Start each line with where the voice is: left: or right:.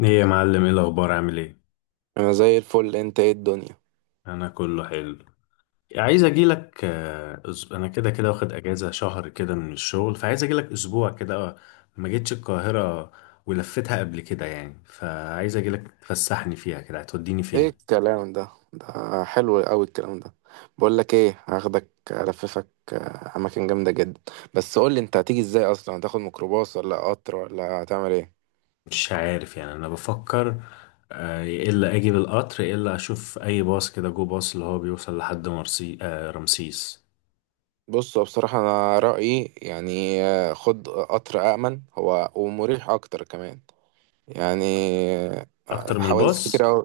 left: ايه يا معلم، ايه الاخبار؟ عامل ايه؟
right: انا زي الفل. انت ايه الدنيا؟
left: انا كله حلو. عايز اجي لك. انا كده كده واخد اجازه شهر كده من الشغل، فعايز اجي لك اسبوع كده. ما جيتش القاهره ولفتها قبل كده يعني، فعايز اجي لك تفسحني فيها كده. هتوديني
right: ايه
left: فين؟
right: الكلام ده حلو قوي الكلام ده. بقول لك ايه، هاخدك الففك اماكن جامده جدا. بس قول لي، انت هتيجي ازاي اصلا؟ هتاخد ميكروباص ولا قطر ولا هتعمل ايه؟
left: مش عارف يعني، انا بفكر. يا الا اجي بالقطر، يا الا اشوف اي باص كده، جو باص اللي هو بيوصل لحد مرسي، رمسيس.
right: بص، هو بصراحه انا رايي يعني خد قطر، امن هو ومريح اكتر كمان يعني
left: اكتر من
right: حوادث كتير
left: الباص.
right: قوي.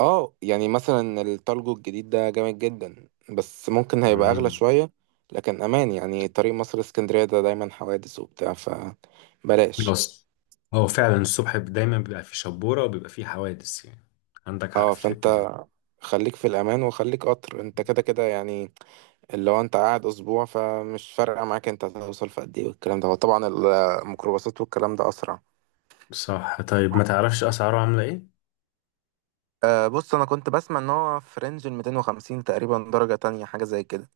right: اه يعني مثلا التالجو الجديد ده جامد جدا، بس ممكن هيبقى اغلى شوية، لكن امان يعني. طريق مصر اسكندرية ده دايما حوادث وبتاع، فبلاش.
left: بس هو فعلا الصبح دايما بيبقى فيه شبورة وبيبقى فيه حوادث يعني. عندك حق
right: اه
left: في
right: فانت
left: الحتة دي.
right: خليك في الامان وخليك قطر، انت كده كده يعني اللي هو انت قاعد اسبوع فمش فارقة معاك انت هتوصل في قد ايه، والكلام ده هو طبعا الميكروباصات والكلام ده اسرع.
left: صح، طيب ما تعرفش أسعاره عاملة إيه؟
right: بص، انا كنت بسمع ان هو في رينج ال 250 تقريبا، درجة تانية حاجة زي كده.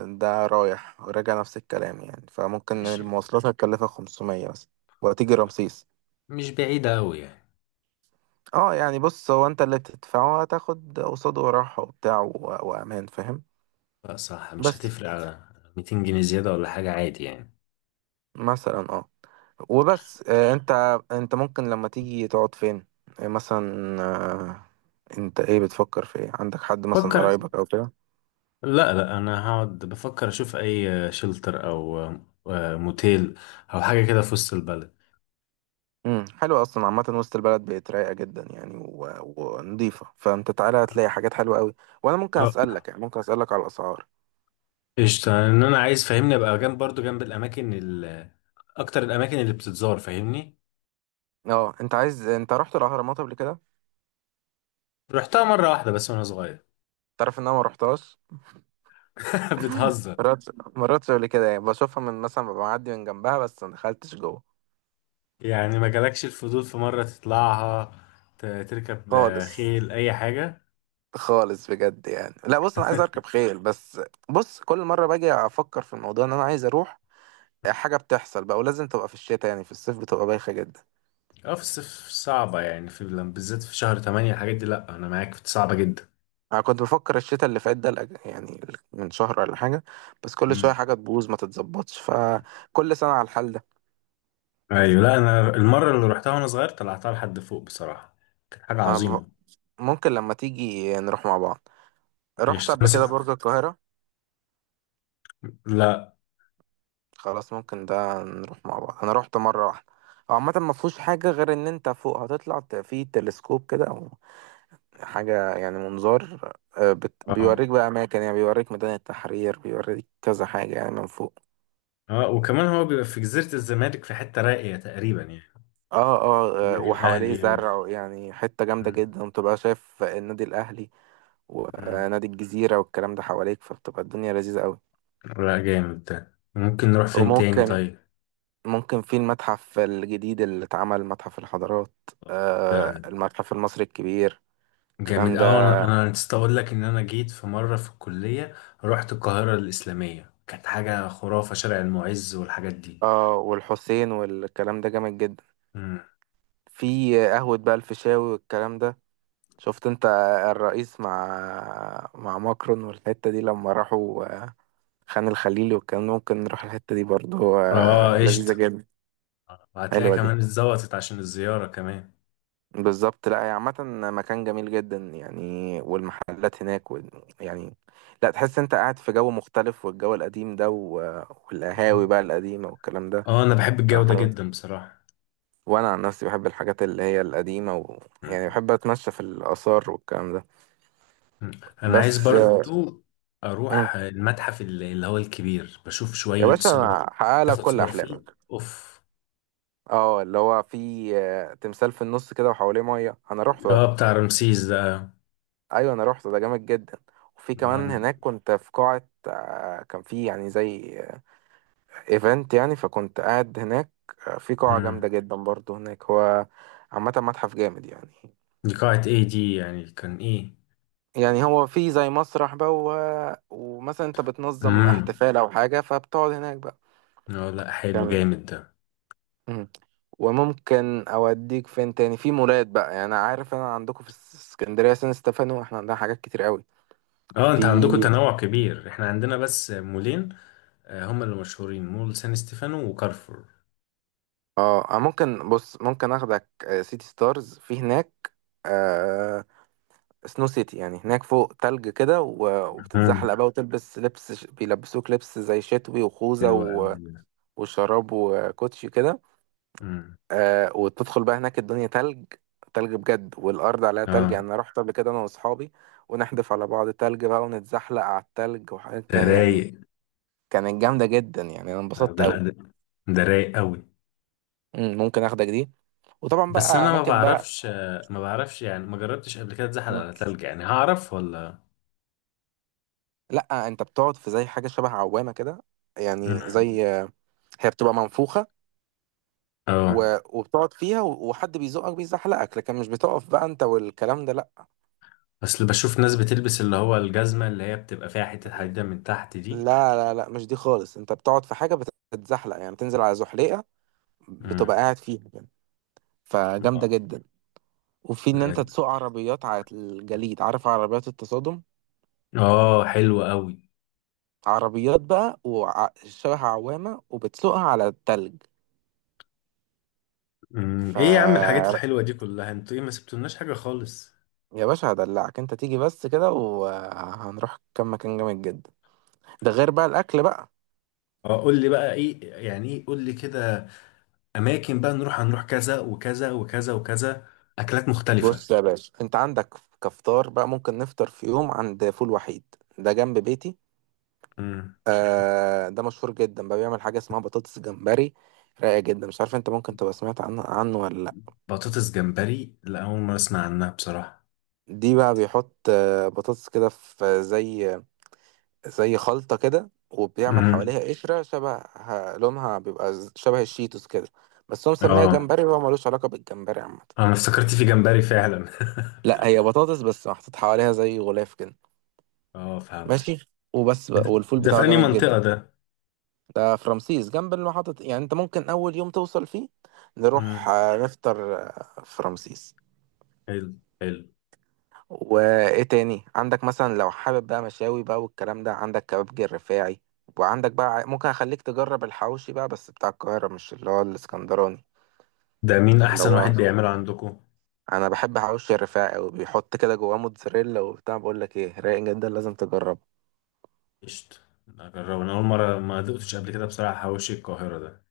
right: ده رايح راجع نفس الكلام يعني، فممكن
left: ماشي.
right: المواصلات هتكلفك 500 مثلا، وهتيجي رمسيس.
left: مش بعيدة أوي يعني.
right: اه يعني بص، هو انت اللي تدفعه هتاخد قصاده راحة وبتاع و- وامان، فاهم؟
left: لا صح، مش
right: بس
left: هتفرق. على 200 جنيه زيادة ولا حاجة، عادي يعني.
right: مثلا اه وبس. انت، انت ممكن لما تيجي تقعد فين؟ آه، مثلا آه انت ايه، بتفكر في ايه؟ عندك حد مثلا
left: فكر.
right: قرايبك او كده؟
left: لا لا، أنا هقعد بفكر أشوف أي شلتر أو موتيل أو حاجة كده في وسط البلد.
right: حلو. اصلا عامة وسط البلد بقت رايقة جدا يعني ونضيفة، فانت تعالى هتلاقي حاجات حلوة قوي. وانا ممكن
left: اه
right: اسألك يعني، ممكن اسألك على الاسعار؟
left: قشطة. إن أنا عايز، فاهمني، أبقى جنب، برضو جنب الأماكن أكتر الأماكن اللي بتتزار، فاهمني.
right: اه، انت عايز، انت رحت الاهرامات قبل كده؟
left: رحتها مرة واحدة بس وأنا صغير.
right: تعرف ان انا ما رحتهاش؟
left: بتهزر؟
right: مرات مرات قبل كده يعني بشوفها من مثلا، ببقى معدي من جنبها، بس ما دخلتش جوه
left: يعني ما جالكش الفضول في مرة تطلعها، تركب
right: خالص.
left: خيل، أي حاجة؟
right: خالص بجد يعني. لا بص، انا عايز اركب خيل بس. بص، كل مره باجي افكر في الموضوع ان انا عايز اروح، حاجه بتحصل بقى. ولازم تبقى في الشتاء يعني، في الصيف بتبقى بايخه جدا.
left: اه، في الصيف صعبة يعني، في بالذات في شهر تمانية الحاجات دي، لأ أنا معاك، في صعبة جدا.
right: انا كنت بفكر الشتاء اللي فات ده يعني من شهر ولا حاجه، بس كل
left: مم.
right: شويه حاجه تبوظ ما تتظبطش، فكل سنه على الحال ده.
left: أيوة. لأ أنا المرة اللي روحتها وأنا صغير طلعتها لحد فوق بصراحة، كانت حاجة
right: أنا بف-
left: عظيمة.
right: ممكن لما تيجي نروح مع بعض.
left: مش
right: رحت قبل
left: تنسى.
right: كده برج القاهرة؟
left: لأ.
right: خلاص ممكن ده نروح مع بعض، انا رحت مرة واحدة. هو عامة ما فيهوش حاجة غير ان انت فوق هتطلع في تلسكوب كده او حاجة يعني منظار،
left: اه،
right: بيوريك بقى اماكن يعني، بيوريك ميدان التحرير، بيوريك كذا حاجة يعني من فوق.
left: اه، وكمان هو بيبقى في جزيرة الزمالك، في حتة راقية تقريبا يعني. النادي
right: وحواليه
left: الأهلي و...
right: زرع يعني، حتة جامدة
left: مم.
right: جدا، وتبقى شايف النادي الاهلي
left: مم.
right: ونادي الجزيرة والكلام ده حواليك، فبتبقى الدنيا لذيذة قوي.
left: لأ جامد ده. ممكن نروح فين تاني
right: وممكن،
left: طيب؟
right: ممكن في المتحف الجديد اللي اتعمل، متحف الحضارات،
left: ده
right: المتحف المصري الكبير،
left: جامد
right: الكلام ده.
left: أوي. أنا نسيت أقول لك إن أنا جيت في مرة في الكلية، رحت القاهرة الإسلامية، كانت حاجة خرافة، شارع المعز والحاجات دي.
right: اه والحسين والكلام ده جامد جدا،
left: مم.
right: في قهوة بقى الفيشاوي والكلام ده. شفت انت الرئيس مع ماكرون والحتة دي لما راحوا خان الخليلي والكلام ده؟ ممكن نروح الحتة دي برضو،
left: آه
right: آه
left: قشطة.
right: لذيذة جدا.
left: وهتلاقي
right: حلوة دي
left: كمان اتظبطت عشان الزيارة كمان.
right: بالظبط. لا، هي عامة مكان جميل جدا يعني، والمحلات هناك يعني، لا تحس انت قاعد في جو مختلف، والجو القديم ده والقهاوي بقى القديمة والكلام ده.
left: آه أنا بحب الجو ده
right: صراحة.
left: جدا بصراحة.
right: وانا عن نفسي بحب الحاجات اللي هي القديمة يعني
left: مم.
right: بحب اتمشى في الآثار والكلام ده.
left: مم. أنا عايز
right: بس آه،
left: برضو
right: مم.
left: أروح المتحف اللي هو الكبير، بشوف
right: يا
left: شوية
right: باشا
left: صور.
right: أنا هحققلك
left: تاخد
right: كل
left: صور فيه.
right: احلامك.
left: أوف.
right: اه اللي هو في تمثال في النص كده وحواليه مية، انا رحت ده.
left: آه بتاع رمسيس ده.
right: ايوه انا رحت ده، جامد جدا. وفي كمان
left: آه.
right: هناك، كنت في قاعة كان في يعني زي ايفنت يعني، فكنت قاعد هناك في قاعة
left: مم.
right: جامدة جدا برضو هناك. هو عامة متحف جامد يعني.
left: دي قاعة إيه دي يعني؟ كان إيه؟
right: يعني هو في زي مسرح بقى، و... ومثلا انت بتنظم
left: مم.
right: احتفال او حاجة فبتقعد هناك بقى.
left: اه لا، حلو،
right: تمام.
left: جامد ده.
right: مم. وممكن اوديك فين تاني؟ في مولات بقى يعني، انا عارف انا عندكم في اسكندرية سان ستيفانو، احنا عندنا حاجات كتير قوي.
left: اه انت
right: في
left: عندكم تنوع كبير، احنا عندنا بس مولين، هما اللي مشهورين، مول سان ستيفانو وكارفور.
right: اه، ممكن بص، ممكن اخدك سيتي ستارز في هناك آه، سنو سيتي يعني، هناك فوق تلج كده و-
left: مم.
right: وبتتزحلق بقى، وتلبس لبس بيلبسوك لبس زي شتوي، وخوذة
left: حلو قوي ده.
right: وشراب وكوتشي كده.
left: مم.
right: وتدخل بقى هناك الدنيا تلج، تلج بجد، والأرض عليها تلج يعني.
left: اه
right: أنا رحت قبل كده أنا وأصحابي ونحدف على بعض تلج بقى، ونتزحلق على التلج،
left: ده
right: يعني
left: رايق.
right: كانت جامدة جدا يعني، أنا
left: اه
right: انبسطت
left: ده، لا
right: أوي.
left: ده، ده رايق قوي.
right: ممكن آخدك دي، وطبعا
left: بس
right: بقى
left: انا ما
right: أماكن بقى.
left: بعرفش، ما بعرفش يعني، ما جربتش قبل كده اتزحل
right: مم.
left: على تلج، يعني هعرف ولا؟
right: لأ، أنت بتقعد في زي حاجة شبه عوامة كده، يعني
left: مم.
right: زي، هي بتبقى منفوخة
left: اه،
right: وبتقعد فيها، وحد بيزقك بيزحلقك، لكن مش بتقف بقى انت والكلام ده، لا.
left: اصل بشوف ناس بتلبس اللي هو الجزمة اللي هي بتبقى فيها حتة حديدة من تحت
right: لا،
left: دي.
right: لا، لا، مش دي خالص. انت بتقعد في حاجة بتتزحلق يعني، بتنزل على زحليقة بتبقى
left: مم.
right: قاعد فيها يعني، فجامدة جدا. وفي ان انت تسوق عربيات على الجليد، عارف عربيات التصادم؟
left: اه حلو قوي.
right: عربيات بقى وشبه عوامة، وبتسوقها على التلج.
left: امم،
right: ف
left: ايه يا عم الحاجات الحلوه دي كلها؟ انتوا ايه، ما سبتولناش حاجه خالص.
right: يا باشا هدلعك، انت تيجي بس كده وهنروح كام مكان جامد جدا، ده غير بقى الاكل بقى.
left: اه قول لي بقى ايه يعني، ايه قول لي كده، اماكن بقى نروح، هنروح كذا وكذا وكذا وكذا، اكلات
right: بص
left: مختلفه.
right: يا باشا، انت عندك كفطار بقى، ممكن نفطر في يوم عند فول وحيد، ده جنب بيتي.
left: امم.
right: ده مشهور جدا بقى، بيعمل حاجه اسمها بطاطس جمبري، رايقه جدا. مش عارف انت ممكن تبقى سمعت عنه ولا لا.
left: بطاطس جمبري؟ لا اول مره اسمع عنها بصراحه.
right: دي بقى بيحط بطاطس كده في زي، زي خلطه كده، وبيعمل
left: امم.
right: حواليها قشره شبه، لونها بيبقى شبه الشيتوس كده. بس هو مسميها
left: اه
right: جمبري وهو ملوش علاقه بالجمبري عامه.
left: انا افتكرت في جمبري فعلا.
right: لا، هي بطاطس بس محطوط حواليها زي غلاف كده.
left: اه فهمت.
right: ماشي وبس بقى،
left: ده
right: والفول
left: ده في
right: بتاعه
left: انهي
right: جامد
left: منطقه
right: جدا.
left: ده؟
right: ده في رمسيس جنب المحطة، يعني انت ممكن اول يوم توصل فيه نروح
left: امم.
right: نفطر في رمسيس.
left: حلو حلو.
right: وايه تاني عندك مثلا؟ لو حابب بقى مشاوي بقى والكلام ده، عندك كبابجي الرفاعي، وعندك بقى ممكن اخليك تجرب الحواوشي بقى، بس بتاع القاهرة مش اللي هو الاسكندراني.
left: ده مين
right: اللي
left: احسن واحد
right: هو،
left: بيعمله عندكم؟
right: انا بحب حواوشي الرفاعي، وبيحط كده جواه موتزاريلا وبتاع، بقول لك ايه، رايق جدا، لازم تجرب.
left: قشطة، اجربه. انا اول مره ما دقتش قبل كده بصراحه حواوشي القاهره ده.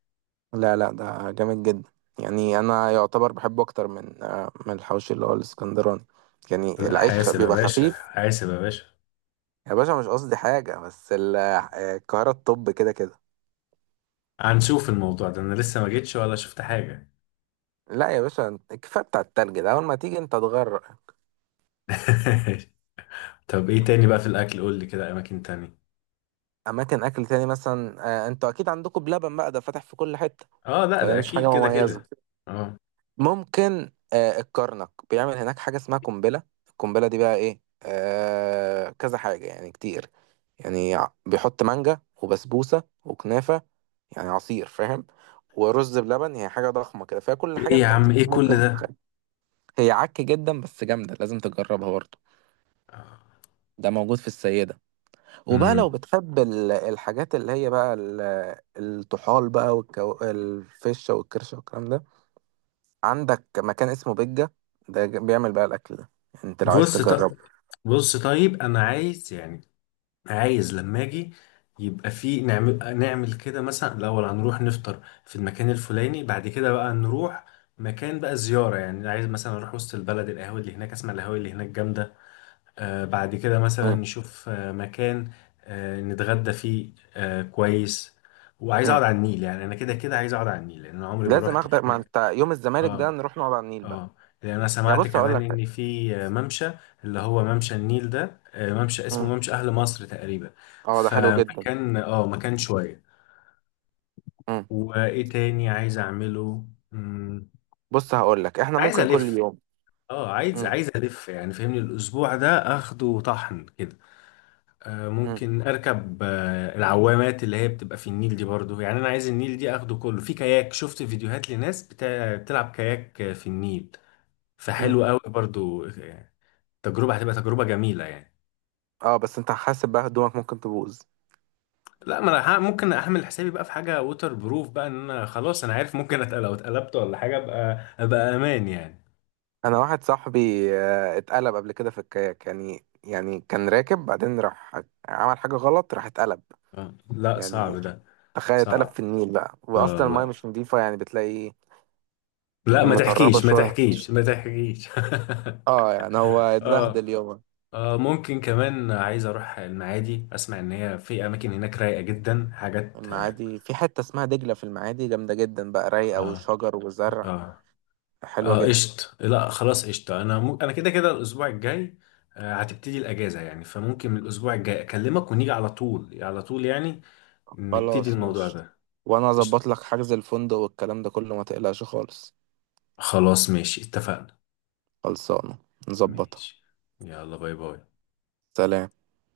right: لا لا، ده جامد جدا يعني، انا يعتبر بحبه اكتر من من الحوش اللي هو الاسكندراني، يعني
left: لا
right: العيش
left: حاسب يا
right: بيبقى
left: باشا،
right: خفيف.
left: حاسب يا باشا.
right: يا باشا مش قصدي حاجه، بس القاهره الطب كده كده.
left: هنشوف الموضوع ده، انا لسه ما جيتش ولا شفت حاجة.
right: لا يا باشا، الكفايه بتاع التلج ده، اول ما تيجي انت تغرق.
left: طب ايه تاني بقى في الاكل؟ قول لي كده اماكن تانية.
right: اماكن اكل تاني مثلا، انتوا اكيد عندكم بلبن بقى، ده فاتح في كل حته،
left: اه لا
right: فده
left: ده
right: مش
left: اكيد
right: حاجه
left: كده
right: مميزه.
left: كده. اه.
right: ممكن الكرنك بيعمل هناك حاجة اسمها قنبلة. القنبلة دي بقى ايه؟ كذا حاجة يعني كتير، يعني بيحط مانجا وبسبوسة وكنافة، يعني عصير فاهم، ورز بلبن، هي حاجة ضخمة كده فيها كل حاجة
left: ايه يا
right: انت
left: عم،
right: ممكن
left: ايه كل
right: ممكن
left: ده؟
right: تتخيل. هي عك جدا بس جامدة، لازم تجربها برضه. ده موجود في السيدة. وبقى لو
left: امم.
right: بتحب الحاجات اللي هي بقى الطحال بقى، الفشة والكرشة والكلام ده، عندك مكان اسمه بجة، بيعمل بقى الأكل ده، أنت لو عايز
left: بص
right: تجرب.
left: طب، بص طيب، انا عايز يعني، عايز لما اجي يبقى في، نعمل نعمل كده، مثلا الاول هنروح نفطر في المكان الفلاني، بعد كده بقى نروح مكان بقى زيارة، يعني عايز مثلا اروح وسط البلد، القهاوي اللي هناك، اسمع القهاوي اللي هناك جامدة. بعد كده مثلا
right: مم.
left: نشوف مكان نتغدى فيه كويس. وعايز
right: مم.
left: اقعد على النيل، يعني انا كده كده عايز اقعد على النيل، لان أنا عمري ما
right: لازم
left: روحت في
right: أخدك، ما
left: مكان.
right: أنت يوم الزمالك ده
left: اه.
right: نروح نقعد على النيل بقى.
left: اه. لان انا
right: يا
left: سمعت
right: بص هقول
left: كمان
right: لك حاجة.
left: ان في ممشى، اللي هو ممشى النيل ده، ممشى اسمه
right: مم.
left: ممشى اهل مصر تقريبا.
right: أه ده حلو جدا.
left: فمكان، اه مكان شوية.
right: مم.
left: وايه تاني عايز اعمله؟ مم،
right: بص هقول لك، إحنا
left: عايز
right: ممكن كل
left: الف.
right: يوم.
left: اه عايز،
right: مم.
left: عايز الف يعني، فهمني الاسبوع ده اخده طحن كده.
right: مم.
left: ممكن اركب العوامات اللي هي بتبقى في النيل دي برضو، يعني انا عايز النيل دي اخده كله في كاياك. شفت فيديوهات لناس بتلعب كاياك في النيل،
right: مم.
left: فحلو قوي برضو. تجربة هتبقى تجربة جميلة يعني.
right: أه بس أنت حاسب بقى، هدومك ممكن تبوظ.
left: لا ما انا ممكن اعمل حسابي بقى في حاجة ووتر بروف، بقى ان انا خلاص انا عارف، ممكن لو اتقلبت ولا حاجة ابقى، ابقى امان يعني.
right: أنا واحد صاحبي اتقلب قبل كده في الكاياك يعني كان راكب بعدين راح عمل حاجة غلط، راح اتقلب
left: لا
right: يعني.
left: صعب ده.
right: تخيل اتقلب
left: صعب.
right: في النيل بقى،
left: اه
right: وأصلا المايه مش
left: لا،
right: نضيفة يعني، بتلاقي
left: لا ما
right: مطربة
left: تحكيش، ما
right: شوية،
left: تحكيش، ما تحكيش.
right: اه يعني هو
left: اه.
right: اتبهدل يومه.
left: آه ممكن كمان عايز اروح المعادي، اسمع ان هي في اماكن هناك رايقه جدا، حاجات اه.
right: المعادي في حتة اسمها دجلة في المعادي، جامدة جدا بقى، رايقة
left: اه.
right: وشجر وزرع،
left: اه.
right: حلوة جدا.
left: قشط. لا خلاص قشط. انا انا كده كده الاسبوع الجاي آه هتبتدي الاجازه يعني، فممكن من الاسبوع الجاي اكلمك ونيجي على طول على طول يعني، نبتدي
right: خلاص
left: الموضوع
right: ماشي،
left: ده.
right: وانا
left: قشط.
right: اظبط لك حجز الفندق والكلام ده كله، ما تقلقش خالص.
left: خلاص ماشي، اتفقنا.
right: خلصانة، نظبطها.
left: ماشي. يلا باي باي.
right: سلام.